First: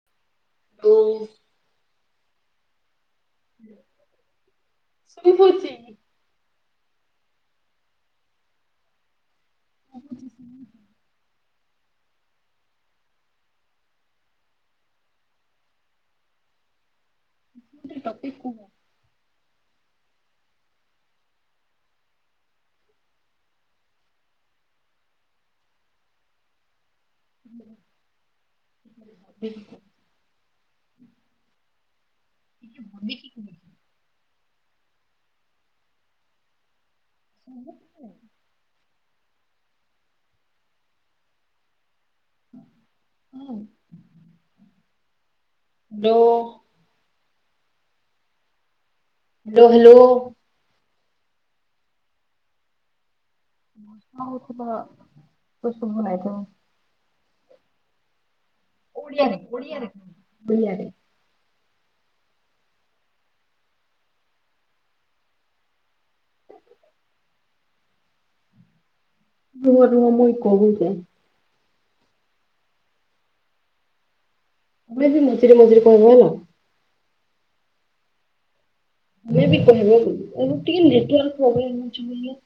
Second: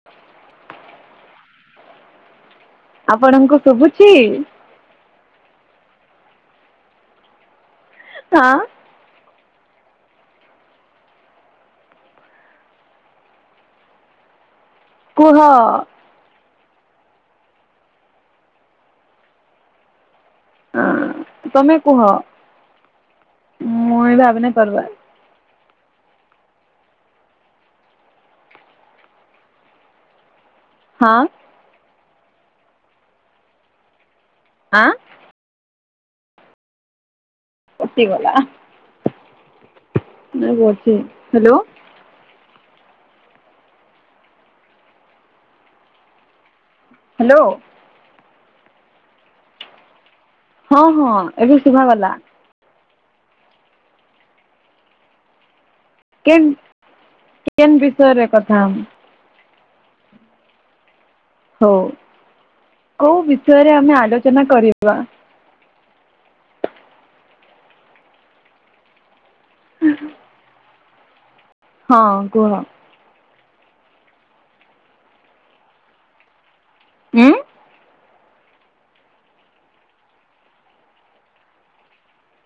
[inaudible] ଓ। ଆପଣଙ୍କୁ ଶୁଭୁଛି? ଶୁବୁଚି। ହଁ। ଆଛି କୁହ। ଟପିକ ହଁ ତମେ କୁହ ମୁଁ ଏ [unintelligible] [unintelligible] ହଁ। ଭ କି ଆଁ? ହୁଁ କଟିଗଲା। [unintelligible] ଅଛି ହ୍ୟାଲୋ। ହ। ଲୋ ହାଲୋ। Hello hello. ହଁ ହଁ ଏବେ ଶୁଭା ଗଲା। [unintelligible] କେନ୍ କେନ୍ ବିଷୟରେ କଥା‌ ଓଡ଼ିଆରେ ଓଡ଼ିଆରେ ଓଡ଼ିଆରେ। ହଉ କୋଉ ବିଷୟରେ ଆମେ ଆଲୋଚନା କରିବା? ହ [inaudible] ରୁହ ରୁହ ମୁଇ ଏ କହୁଛି। ହଁ କୁହ। ତୁମେ ବି ମଝିରେ ମଝିରେ କହିବ ହେଲା। ଉଁ? [unintelligible] ବି କହିବ ବୋଲି [unintelligible]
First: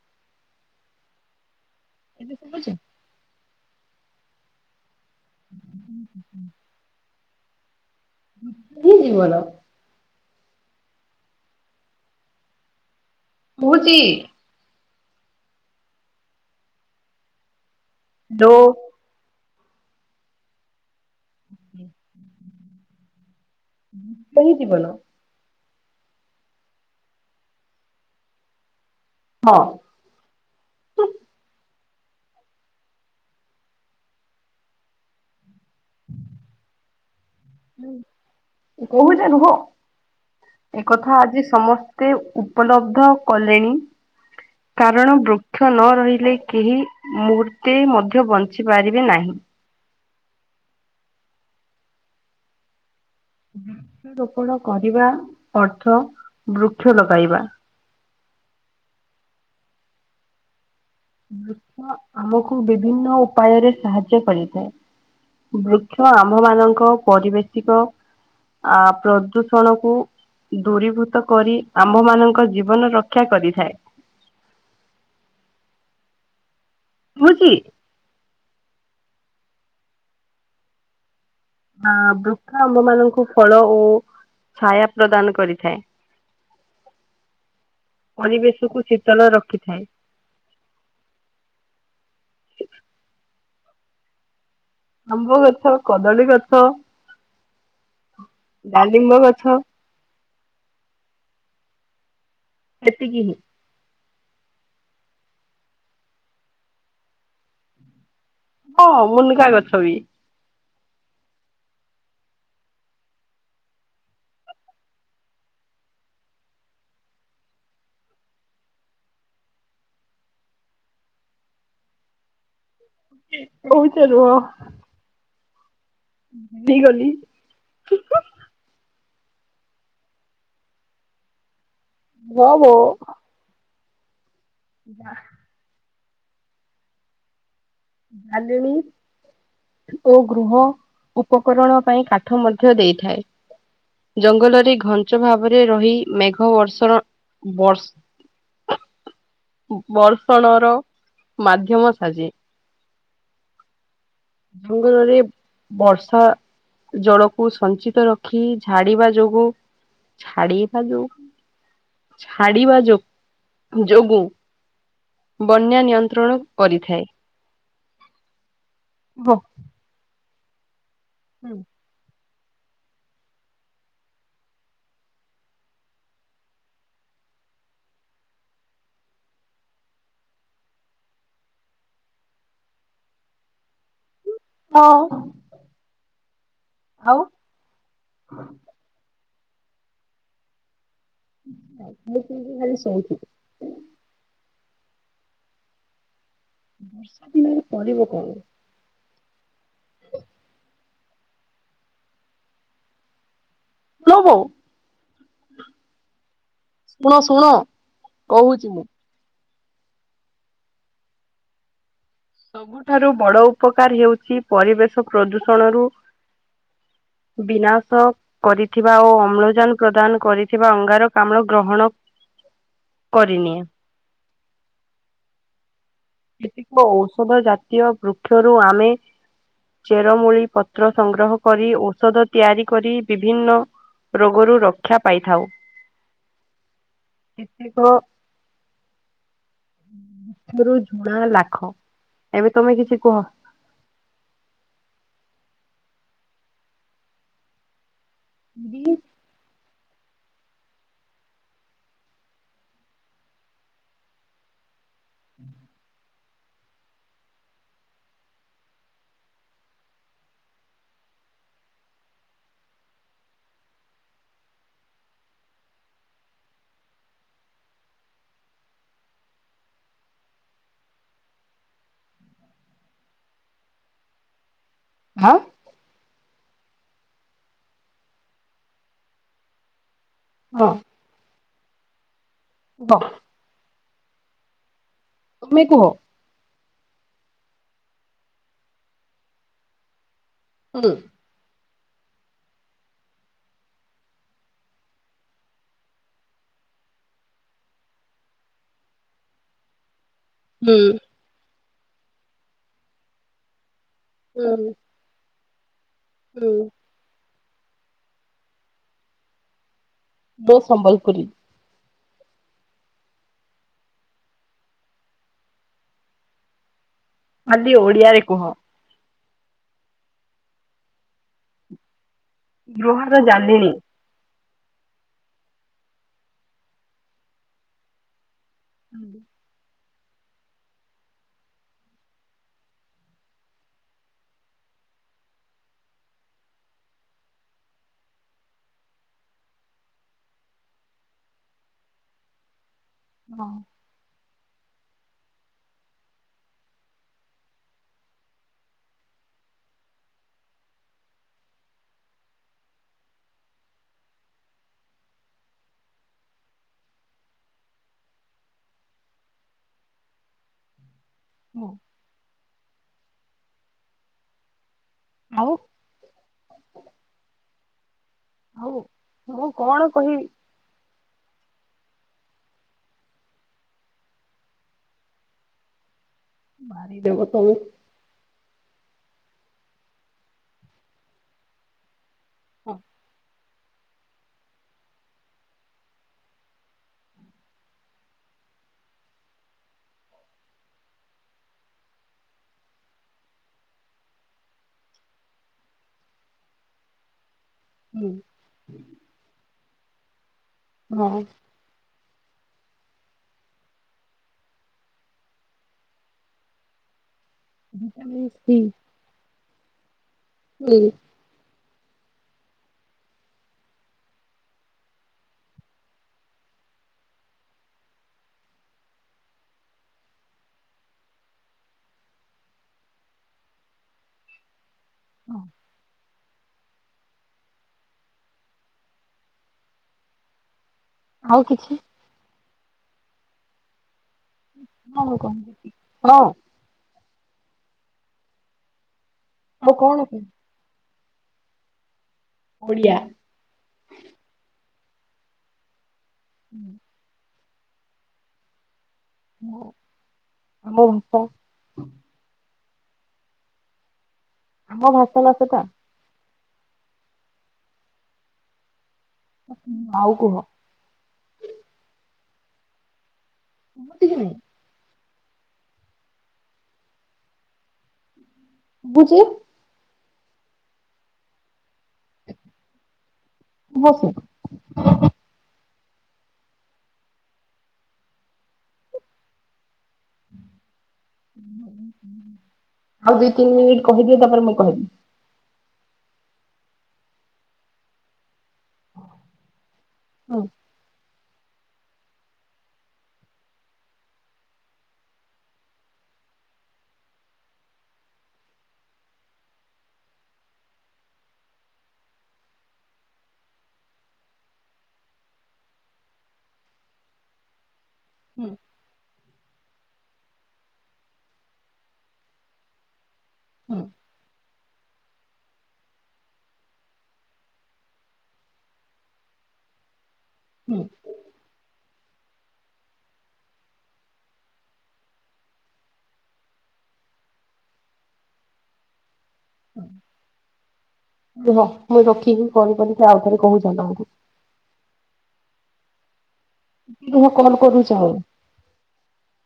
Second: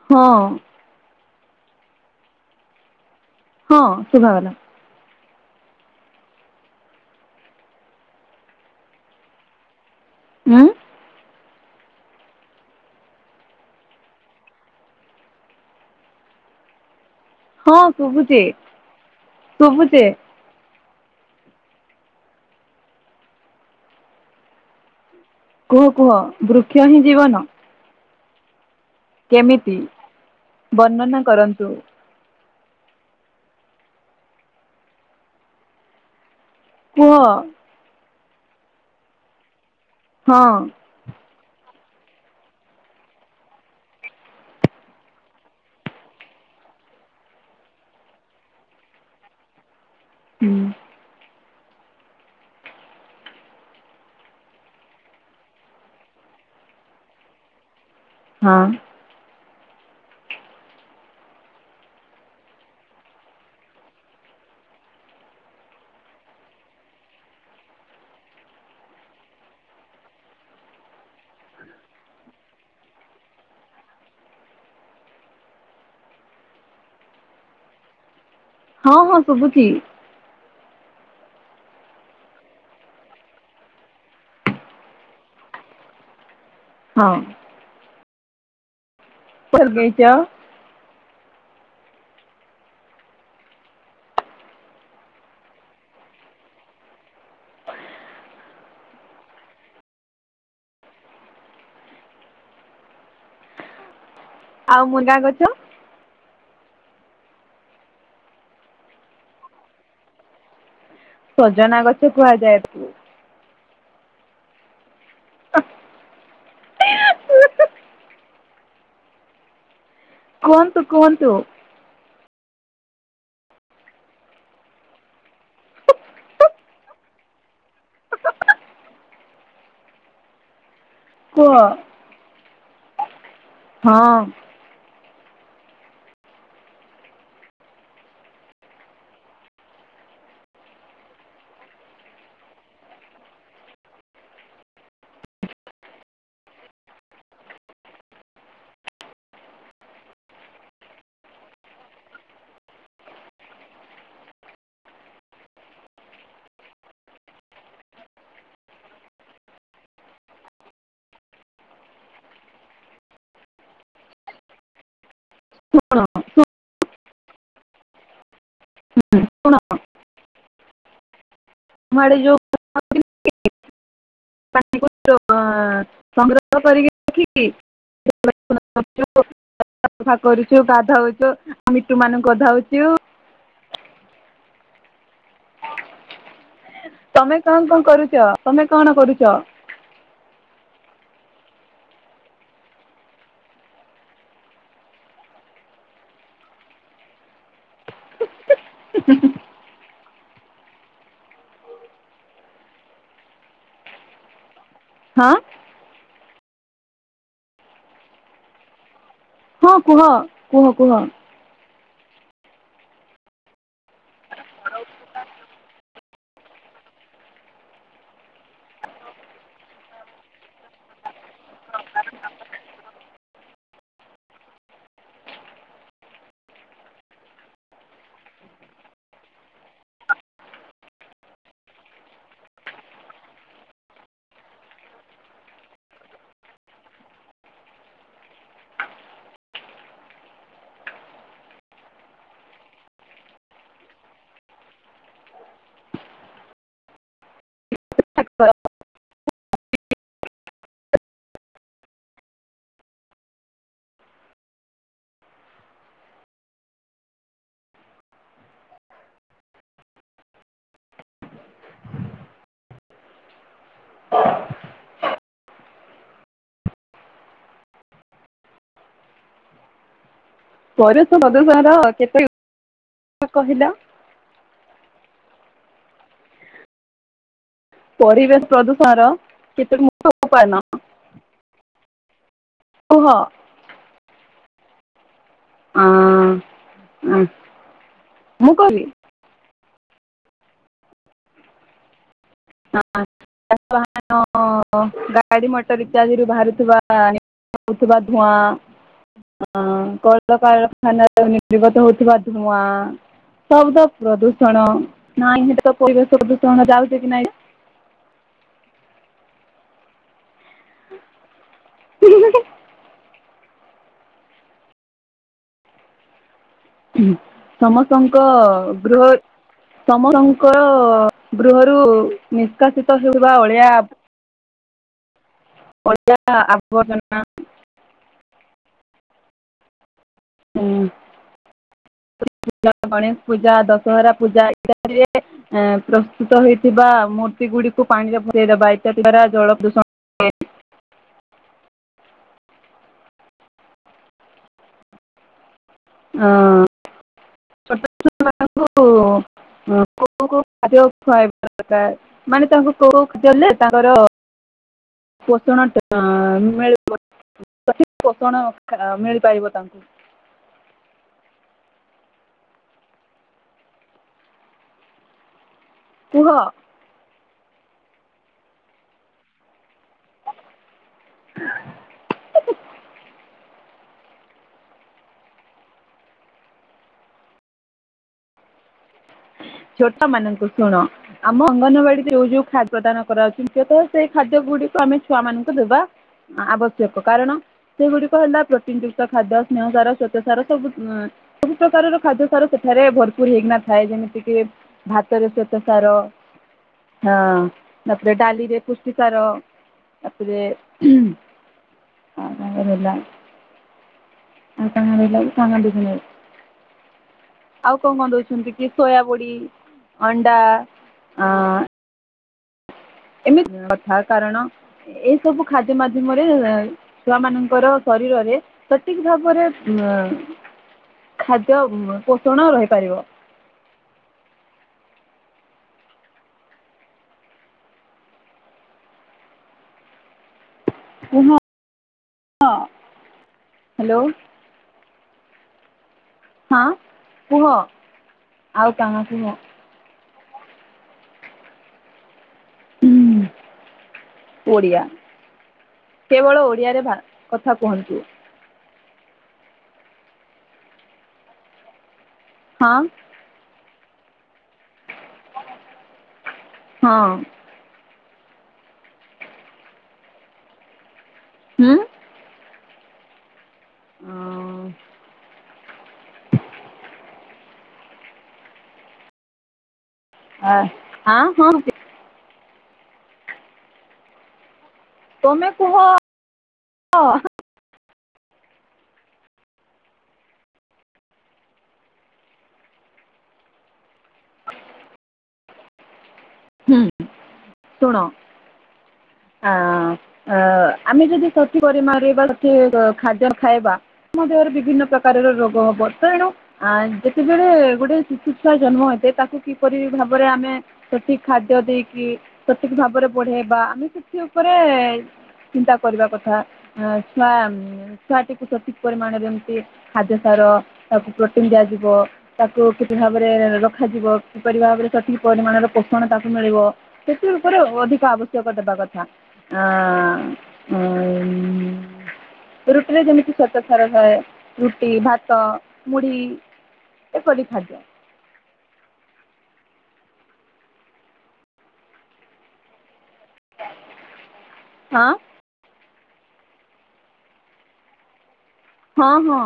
ହଁ। ଏବେ ଶୁବୁଛି? ହଁ ଶୁଭାଗଲା। ହୁଁ ହଁ ହୁଁ। [unintelligible] ଜୀବନ। ଉଁ? [unintelligible] ହଁ ଶୁଭୁଛି ଶୁଭୁଛି। ଆ୍ [inaudible] ସେ ହିଁ ଜୀବନ। କୁହ କୁହ ବୃକ୍ଷ ହିଁ ଜୀବନ। ହଁ କେମିତି ବର୍ଣ୍ଣନା କରନ୍ତୁ? [unintelligible] କୁହ। ହୁଁ କହୁଛ ରୁହ। ହଁ। ଏକଥା ଆଜି ସମସ୍ତେ ଉପଲବ୍ଧ କଲେଣି। କାରଣ ବୃକ୍ଷ ନ ରହିଲେ କେହି ମୁହୂର୍ତ୍ତେ ମଧ୍ୟ ବଞ୍ଚି ପାରିବେ ନାହିଁ। ହୁଁ। ବୃକ୍ଷରୋପଣ କରିବା ଅର୍ଥ ବୃକ୍ଷ ଲଗାଇବା। ହଁ। ବୃକ୍ଷ ଆମକୁ ବିଭିନ୍ନ ଉପାୟରେ ସାହାଯ୍ୟ କରିଥାଏ। ବୃକ୍ଷ ଆମ୍ଭ ମାନଙ୍କ ପରିବେଶିକ ଆ ପ୍ରଦୂଷଣକୁ ଦୂରୀଭୂତ କରି ଆମ୍ଭମାନଙ୍କ ଜୀବନ ରକ୍ଷା କରିଥାଏ। ଶୁଭୁଛି‌? ହଁ, ହଁ, ଶୁଭୁଛି। ହଁ ବୃକ୍ଷା ଆମ୍ମ ମାନଙ୍କୁ ଫଳ ଓ ଛାୟା ପ୍ରଦାନ କରିଥାଏ। ହଁ। ପରିବେଶକୁୁ ଶୀତଳ ରଖିଥାଏ। ଲଗେଇଛ ଆମ୍ବ ଗଛ, କଦଳୀ ଗଛ, ଡାଲିମ୍ବ ଗଛ ସେତିକି ହିଁ। ଆଉ ମୁନ୍କା ଗଛ? ହଁ ମୁନ୍କା ଗଛ ବି। ସଜନା ଗଛ କୁହାଯାଏ ତାକୁ। [inaudible] କୁହନ୍ତୁ, କୁହନ୍ତୁ‌। ରହୁଛ ରୁହ। ହେଇ ଗଲି। କୁହ। ଜାଗୋ। ହଁ। ବାଃ। ଭାଲୁଣି। ଓ ଗୃହ ଉପକରଣ ପାଇଁ କାଠ ମଧ୍ୟ ଦେଇଥାଏ। ଜଙ୍ଗଲରେ ଘଞ୍ଚ ଭାବରେ ରହି, ମେଘ ବର୍ଷଣ ବର୍ଷ ବର୍ଷଣର ମାଧ୍ୟମ ସାଜି। ଜଙ୍ଗଲରେ ବର୍ଷା ଜଳକୁ ସଞ୍ଚିତ ରଖି, ଛାଡିବା ଯୋଗୁ ଛାଡ଼ିବାକୁ ଛାଡ଼ିବା ଯୋଗୁ ବନ୍ୟା ଶୁଣ ନିୟନ୍ତ୍ରଣ କରିଥାଏ। ହଁ। ଶୁଣ ହୁଁ। ମାଡ଼େ ଯଉ [inaudible] [inaudible] ସଂଗ୍ରହ କରିକି [inaudible] ସଫା କରୁଛୁ, ଗାଧଉଛୁ, ଆ ମିଟୁ ମାନଙ୍କୁ ଗାଧଉଛୁ। ହଁ। ଆଉ ତମେ ଖାଇ କଣ କଣ କରୁଛ? ତମେ କଣ କରୁଛ? ଖାଇ ପିଇକି ଖାଲି ଶୋଉଛି। ବର୍ଷା ଦିନରେ କରିବ କଣ? ଉଁ ହୁଁ ହୁଁ। ଲୋ ବୋଉ। ହଁ। ଶୁଣ ଶୁଣ କହୁଛି ମୁଁ ସୁଣ ସୁଣ। ସବୁଠାରୁ ବଡ ଉପକାର ହେଉଛି ପରିବେଶ ପ୍ରଦୂଷଣ ରୁ ବିନାଶକ କରିଥିବା ଓ ଅମ୍ଳଜାନ ପ୍ରଦାନ କରିଥିବା ଅଙ୍ଗାରକାମ୍ଳ ଗ୍ରହଣ କରିନିଏ। କେତେକ ଔଷଧ ଜାତୀୟ ବୃକ୍ଷରୁ ଆମେ ଚେରମୂଳି ପତ୍ର ସଂଗ୍ରହ କରି ଔଷଧ ତିଆରି କରି ବିଭିନ୍ନ ରୋଗରୁ ରକ୍ଷା ପାଇଥାଉ। [inaudible] କେତେକରୁ ମୁଳା ଲାଖ ଏବେ ତମେ କିଛି କୁହ। ବି ହୁଁ। ପରେଷ ପ୍ରଦଶ୍ରେଣିର କେତେ କହିଲ। ଅଁ। ପରିବେଶ ପ୍ରଦୂଷଣ ର କେତକ ମୁଖ୍ୟ ପାଇନ। ହଁ କୁହ। ତୁମେ କୁହ। ହଁ ମୁଁ କହିବି। ହୁଁ। ହଁ ଶଶ ନ [unintelligible] ଓ ଗାଡି ମଟର ଇତ୍ୟାଦିରୁ ବାହାରୁଥିବା ନିଆଁ ବାହାରୁଥିବା ଧୂଆଁ ହଁ କଣ। ହୁଁ। କଳାକାରଖାନାରୁ ନିର୍ଗତ ହଉଥିବା ଧୂଆଁ ଶବ୍ଦ ପ୍ରଦୂଷଣ ହୁଁ ନାଇଁ ସେଠି ତ ପରିବେଶ ହୁଁ ପ୍ରଦୁସଣ ଯାଉଛି କି ନାଇଁ ମୋ ସମ୍ବଲପୁରୀ। [inaudible] ଖାଲି ଓଡିଆରେ ସମସ୍ତଙ୍କ କୁହ। ଗୃହ ସମସ୍ତଙ୍କର ଗୃହରୁ ନିଷ୍କାସିତ ଗୃହର ହେଉବା ଜାଲିଣୀ ଅଳିଆ ଅଳିଆ ଆବର୍ଜନା ଆଲୋ। ଉଁ। ଗଣେଶ ପୂଜା ଦଶହରା ପୂଜା ଇତ୍ୟାଦିରେ ଏ ପ୍ରସ୍ତୁତ ହେଇଥିବା ମୂର୍ତ୍ତି ଗୁଡିକୁ ପାଣିରେ ଭସେଇଦବା ଇତ୍ୟାଦି ଦ୍ଵାରା ଜଳ ପ୍ରଦୂଷଣ ହୁଏ। ହଁ। ଅଁ ଛୋଟ ଛୁଆ ମାନଙ୍କୁ କୋଉ କୋଉ ଖାଦ୍ୟ ଖୁଆଇବା ଦରକାର ମାନେ ତାଙ୍କୁ କୋଉ ଖାଦ୍ୟ ଦେଲେ ତାଙ୍କର ପୋଷଣ ଠିକ୍ ମିଳିବ ପ୍ରତି ପୋଷଣ ମିଳିପାରିବ ତାଙ୍କୁ। ମ। ଆଉ କୁହ ହଉ ମୁଁ କଣ କହି [inaudible] ମାରି ଦେବ ତମେ। ଛୋଟ ମାନଙ୍କୁ ଶୁଣ ଆମ ଅଙ୍ଗନବାଡିରେ ଯୋଉ ଯୋଉ ଖାଦ୍ୟ ପ୍ରଦାନ କରାଉଛି କି ତ ସେଇ ଖାଦ୍ୟ ଗୁଡିକୁ ଆମେ ଛୁଆ ମାନଙ୍କୁ ଦେବା ଆବଶ୍ୟକ କାରଣ ସେଗୁଡିକ ହେଲା ପ୍ରୋଟିନ୍ ଯୁକ୍ତ ଖାଦ୍ୟ ସ୍ନେହ ସାର ସ୍ଵେତ ସାର ସବୁ ସବୁ ପ୍ରକାରର ଖାଦ୍ୟ ସାର ସେଠାରେ ଭରପୁର ହେଇକିନା ଥାଏ ଯେମିତି ଟିକେ ଭାତରେ ଶ୍ବେତ ସାର ହଁ। ହଁ ତାପରେ ଡାଲିରେ ପୁଷ୍ଟ ସାର ତାପରେ ହଁ। ଆ ତାଙ୍କର ହେଲା ଆଉ [unintelligible] ଆଉ କଣ କଣ ଭିଟାମିନ ଦଉଛନ୍ତି ସି କି? ସୟାବୁଡ଼ି ଅଣ୍ଡା ହୁଁ ଆ ଏମିତି କଥା କାରଣ ଏଇ ସବୁ ଖାଦ୍ୟ ମାଧ୍ୟମରେ ଛୁଆ ମାନଙ୍କର ଶରୀରରେ ସଠିକ ଭାବରେ ଉ ଖାଦ୍ୟ ପୋଷଣ ରହିପାରିବ। [inaudible] ଆଉ କିଛି ହଁ ହ୍ୟାଲୋ ହଁ କ ହଁ ହଁ କୁହ ଆଉ କଣ କୁହ ମୁଁ କହୁନି କି? ଓଡ଼ିଆ ଓଡ଼ିଆ କେବଳ ଓଡିଆରେ କଥା କୁହନ୍ତୁ। ହ ଆମ ଭାଷା ହଁ। ଆମଭାଷା ନା ସେଟା ହଁ। ଆଉ କୁହ ହୁଁ। କମତି କି ନାହିଁ। ବୁଝି। ହା ହା ହଁ। [unintelligible] ତୁମେ କୁହ। ଆଉ ଦି ତିନି ମିନିଟ୍ କହିଦିଅ ତାପରେ ମୁଁ କହିବି। ହୁଁ ଶୁଣ। ଆ ହୁଁ ଆମେ ଯଦି ସଠି ପରିମାଣରେ ସେ ଖାଦ୍ୟ ଖାଇବା। ଆମ ଦେହରେ ବିଭିନ୍ନ ପ୍ରକାରର ରୋଗ ହବ ତେଣୁ ଆ ଯେତେବେଳେ ଗୋଟେ ଶିଶୁ ଛୁଆ ଜନ୍ମ ହେଇଥାଏ ତାକୁ କିପରି ଭାବରେ ଆମେ ସଠିକ ଖାଦ୍ୟ ଦେଇକି ସଠିକ ଭାବରେ ବଢେଇବା। ସେ ଉପରେ ଚିନ୍ତା କରିବା କଥା ଛୁଆ ଛୁଆଟିକୁ ହୁଁ ସଠିକ ପରିମାଣରେ ଏମିତି ଖାଦ୍ୟ ସାର ତାକୁ ପ୍ରୋଟିନ ଦିଆଯିବ। ତାକୁ ଠିକ୍ ଭାବରେ ହୁଁ ରଖାଯିବ। କିପରି ଭାବରେ ସଠିକ ପରିମାଣର ପୋଷଣ ତାକୁ ମିଳିବ ସେଥି ଉପରେ ଅଧିକ ଆବଶ୍ୟକ ଦେବା କଥା। ନାଁ ହୁଁ। ଉଁ। ରୁଟିରେ ଯେମିତି ଶ୍ୱେତସାର ଥାଏ ରୁଟି, ଭାତ, ମୁଢି। ଏପରି ଖାଦ୍ୟ। [inaudible] ରୁହ ମୁଁ ରକି କୁ ଫୋନ ଆଉ ଥରେ କହୁଚି ତମକୁ। ହଁ। ତୁମେ କଲ୍ କରୁଛ। ହଁ ହଁ।